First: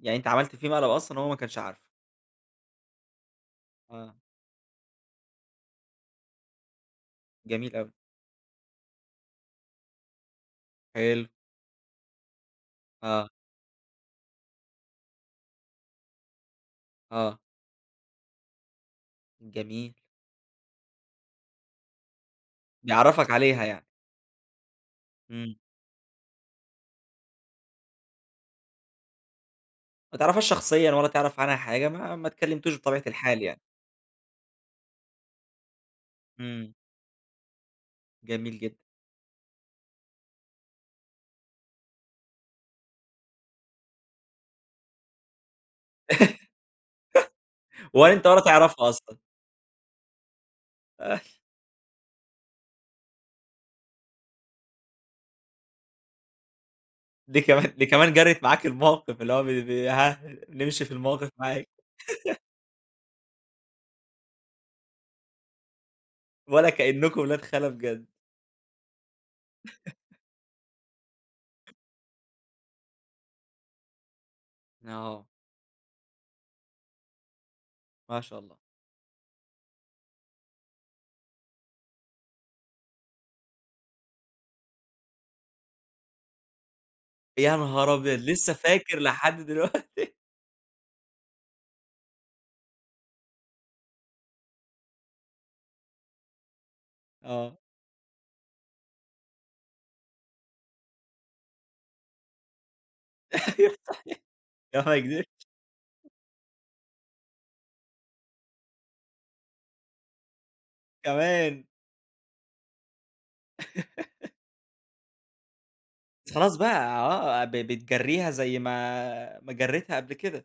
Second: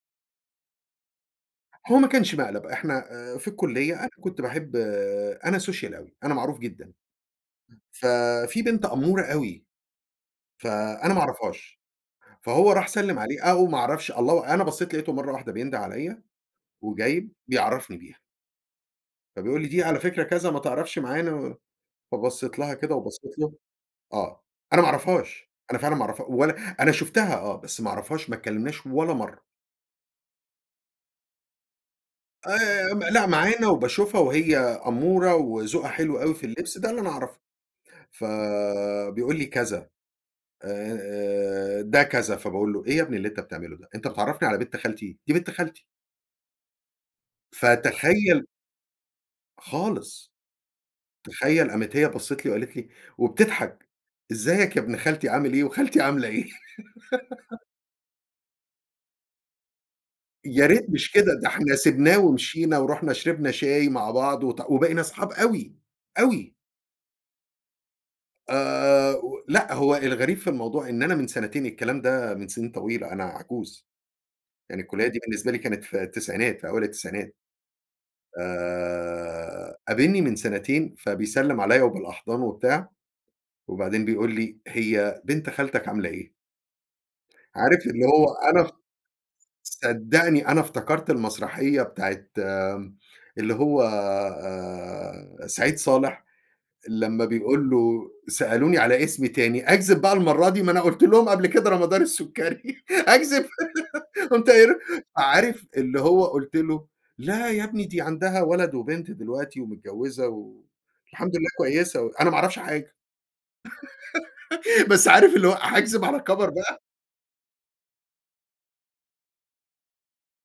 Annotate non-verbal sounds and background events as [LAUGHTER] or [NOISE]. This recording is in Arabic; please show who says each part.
Speaker 1: يعني أنت عَمَلت فيه مقلب أصلًا هو ما كانش عارفُه؟
Speaker 2: هو ما كانش مقلب إحنا آآ، في الكُلّية أنا
Speaker 1: آه.
Speaker 2: كنت باحب آآ، أنا Social أوي، أنا معروف جدًا.
Speaker 1: جميل
Speaker 2: امم،
Speaker 1: أوي.
Speaker 2: ف فيه بنت أمورة أوي ف أنا ما
Speaker 1: حلو.
Speaker 2: أعرفهاش، فهو راح سلِّم
Speaker 1: آه.
Speaker 2: عليها أو ما أعرفش الله أنا بصّيت لقيتُه مرّه واحدة بينده عليَّ، وجاي
Speaker 1: آه.
Speaker 2: بيعرّفني بيها. فبيقول لي دي
Speaker 1: جميل.
Speaker 2: على فكرة كذا ما تعرفش معانا، فبصّيت لها كده
Speaker 1: بيعرّفك
Speaker 2: وبصّيت له
Speaker 1: عليها يعني.
Speaker 2: آه، أنا ما أعرفهاش،
Speaker 1: امم.
Speaker 2: أنا فعلًا ما أعرفها ولا أنا شُفتها آه، بس ما أعرفهاش ما اتكلمناش ولا مرّه.
Speaker 1: ما تعرفهاش شخصيًا ولا تعرف عنها حاجة ما ما اتكلمتوش
Speaker 2: آآ، م
Speaker 1: بطبيعة
Speaker 2: لأ
Speaker 1: الحال يعني؟
Speaker 2: معانا وباشوفها وهي قمورة وذوقها حلو أوي في
Speaker 1: امم.
Speaker 2: الِلبس ده اللي أنا أعرفُه، ف
Speaker 1: جميل جدًا.
Speaker 2: آآ، بيقول لي كذا آآ، ده كذا فباقول له إيه يا ابني اللي أنت بتعملُه ده؟ أنت بتعرّفني على بنت خالتي؟! دي بنت خالتي.
Speaker 1: [LAUGHS] وأنت ولا
Speaker 2: فتخيّل
Speaker 1: تعرفها أصلًا؟
Speaker 2: خالص.
Speaker 1: [CHUCKLES]
Speaker 2: تخيّل قامت هي بصِّت لي وقالت لي وبتضحك، إزيك يا ابن خالتي عامل إيه؟ وخالتي عاملة إيه؟
Speaker 1: دي
Speaker 2: [LAUGHS]
Speaker 1: كمان دي كمان جَرِّت معاك الموقف، اللي هو ب ب ها
Speaker 2: يا
Speaker 1: نمشي
Speaker 2: ريت
Speaker 1: في
Speaker 2: مش
Speaker 1: الموقف
Speaker 2: كده، ده
Speaker 1: معاك.
Speaker 2: إحنا سِبناه
Speaker 1: [LAUGHS]
Speaker 2: ومشينا ورُحنا شربنا شاي مع بعض وات وبقينا اصحاب أوي، أوي.
Speaker 1: ولا كإنكم ولاد خالة بجد.
Speaker 2: آآ، و لأ هو
Speaker 1: [LAUGHS]
Speaker 2: الغريب في الموضوع إن أنا من سنتين، الكلام ده من سنين طويلة أنا عجوز، يعني الكُلّية دي
Speaker 1: آه.
Speaker 2: بالنسبة لي كانت في التسعينات في أوائل التسعينات.
Speaker 1: ما شاء الله.
Speaker 2: آآ، قابِلني من سنتين فبيسلّم عليَّ وبالأحضان وبتاع، وبعدين بيقول لي: "هي بنت خالتك عاملة إيه؟"
Speaker 1: يا
Speaker 2: عارف
Speaker 1: نهار
Speaker 2: اللي
Speaker 1: أبيض!
Speaker 2: هو
Speaker 1: لسه
Speaker 2: أنا [UNINTELLIGIBLE]
Speaker 1: فاكر لحد دلوقتي [LAUGHS]
Speaker 2: صدّقني أنا افتكرت المسرحية بتاعة آآ، اللي هو آآ، آآ سعيد صالح لمّا
Speaker 1: آه.
Speaker 2: بيقول له: "سألوني على اسمي تاني أكذب بقى المرّه دي؟ ما أنا قُلت لهم قبل كده رمضان السكري، أكذب؟"
Speaker 1: [LAUGHS] صحيح
Speaker 2: [LAUGHS] قُمت قايل له
Speaker 1: لا ما أكدبش.
Speaker 2: عارف اللي هو قُلت له: "لا يا ابني دي عندها ولد وبنت دلوقتي ومتجوزة و الحمد لله
Speaker 1: كمان؟
Speaker 2: كويسة"، أنا ما أعرفش حاجة
Speaker 1: [LAUGHS]
Speaker 2: [LAUGHS] بس عارف اللي هو هاكذب على
Speaker 1: بس
Speaker 2: كَبَر
Speaker 1: خلاص بقى،
Speaker 2: بقى؟
Speaker 1: آه ب بتجرّيها زي ما ما جرّيتها قبل كده.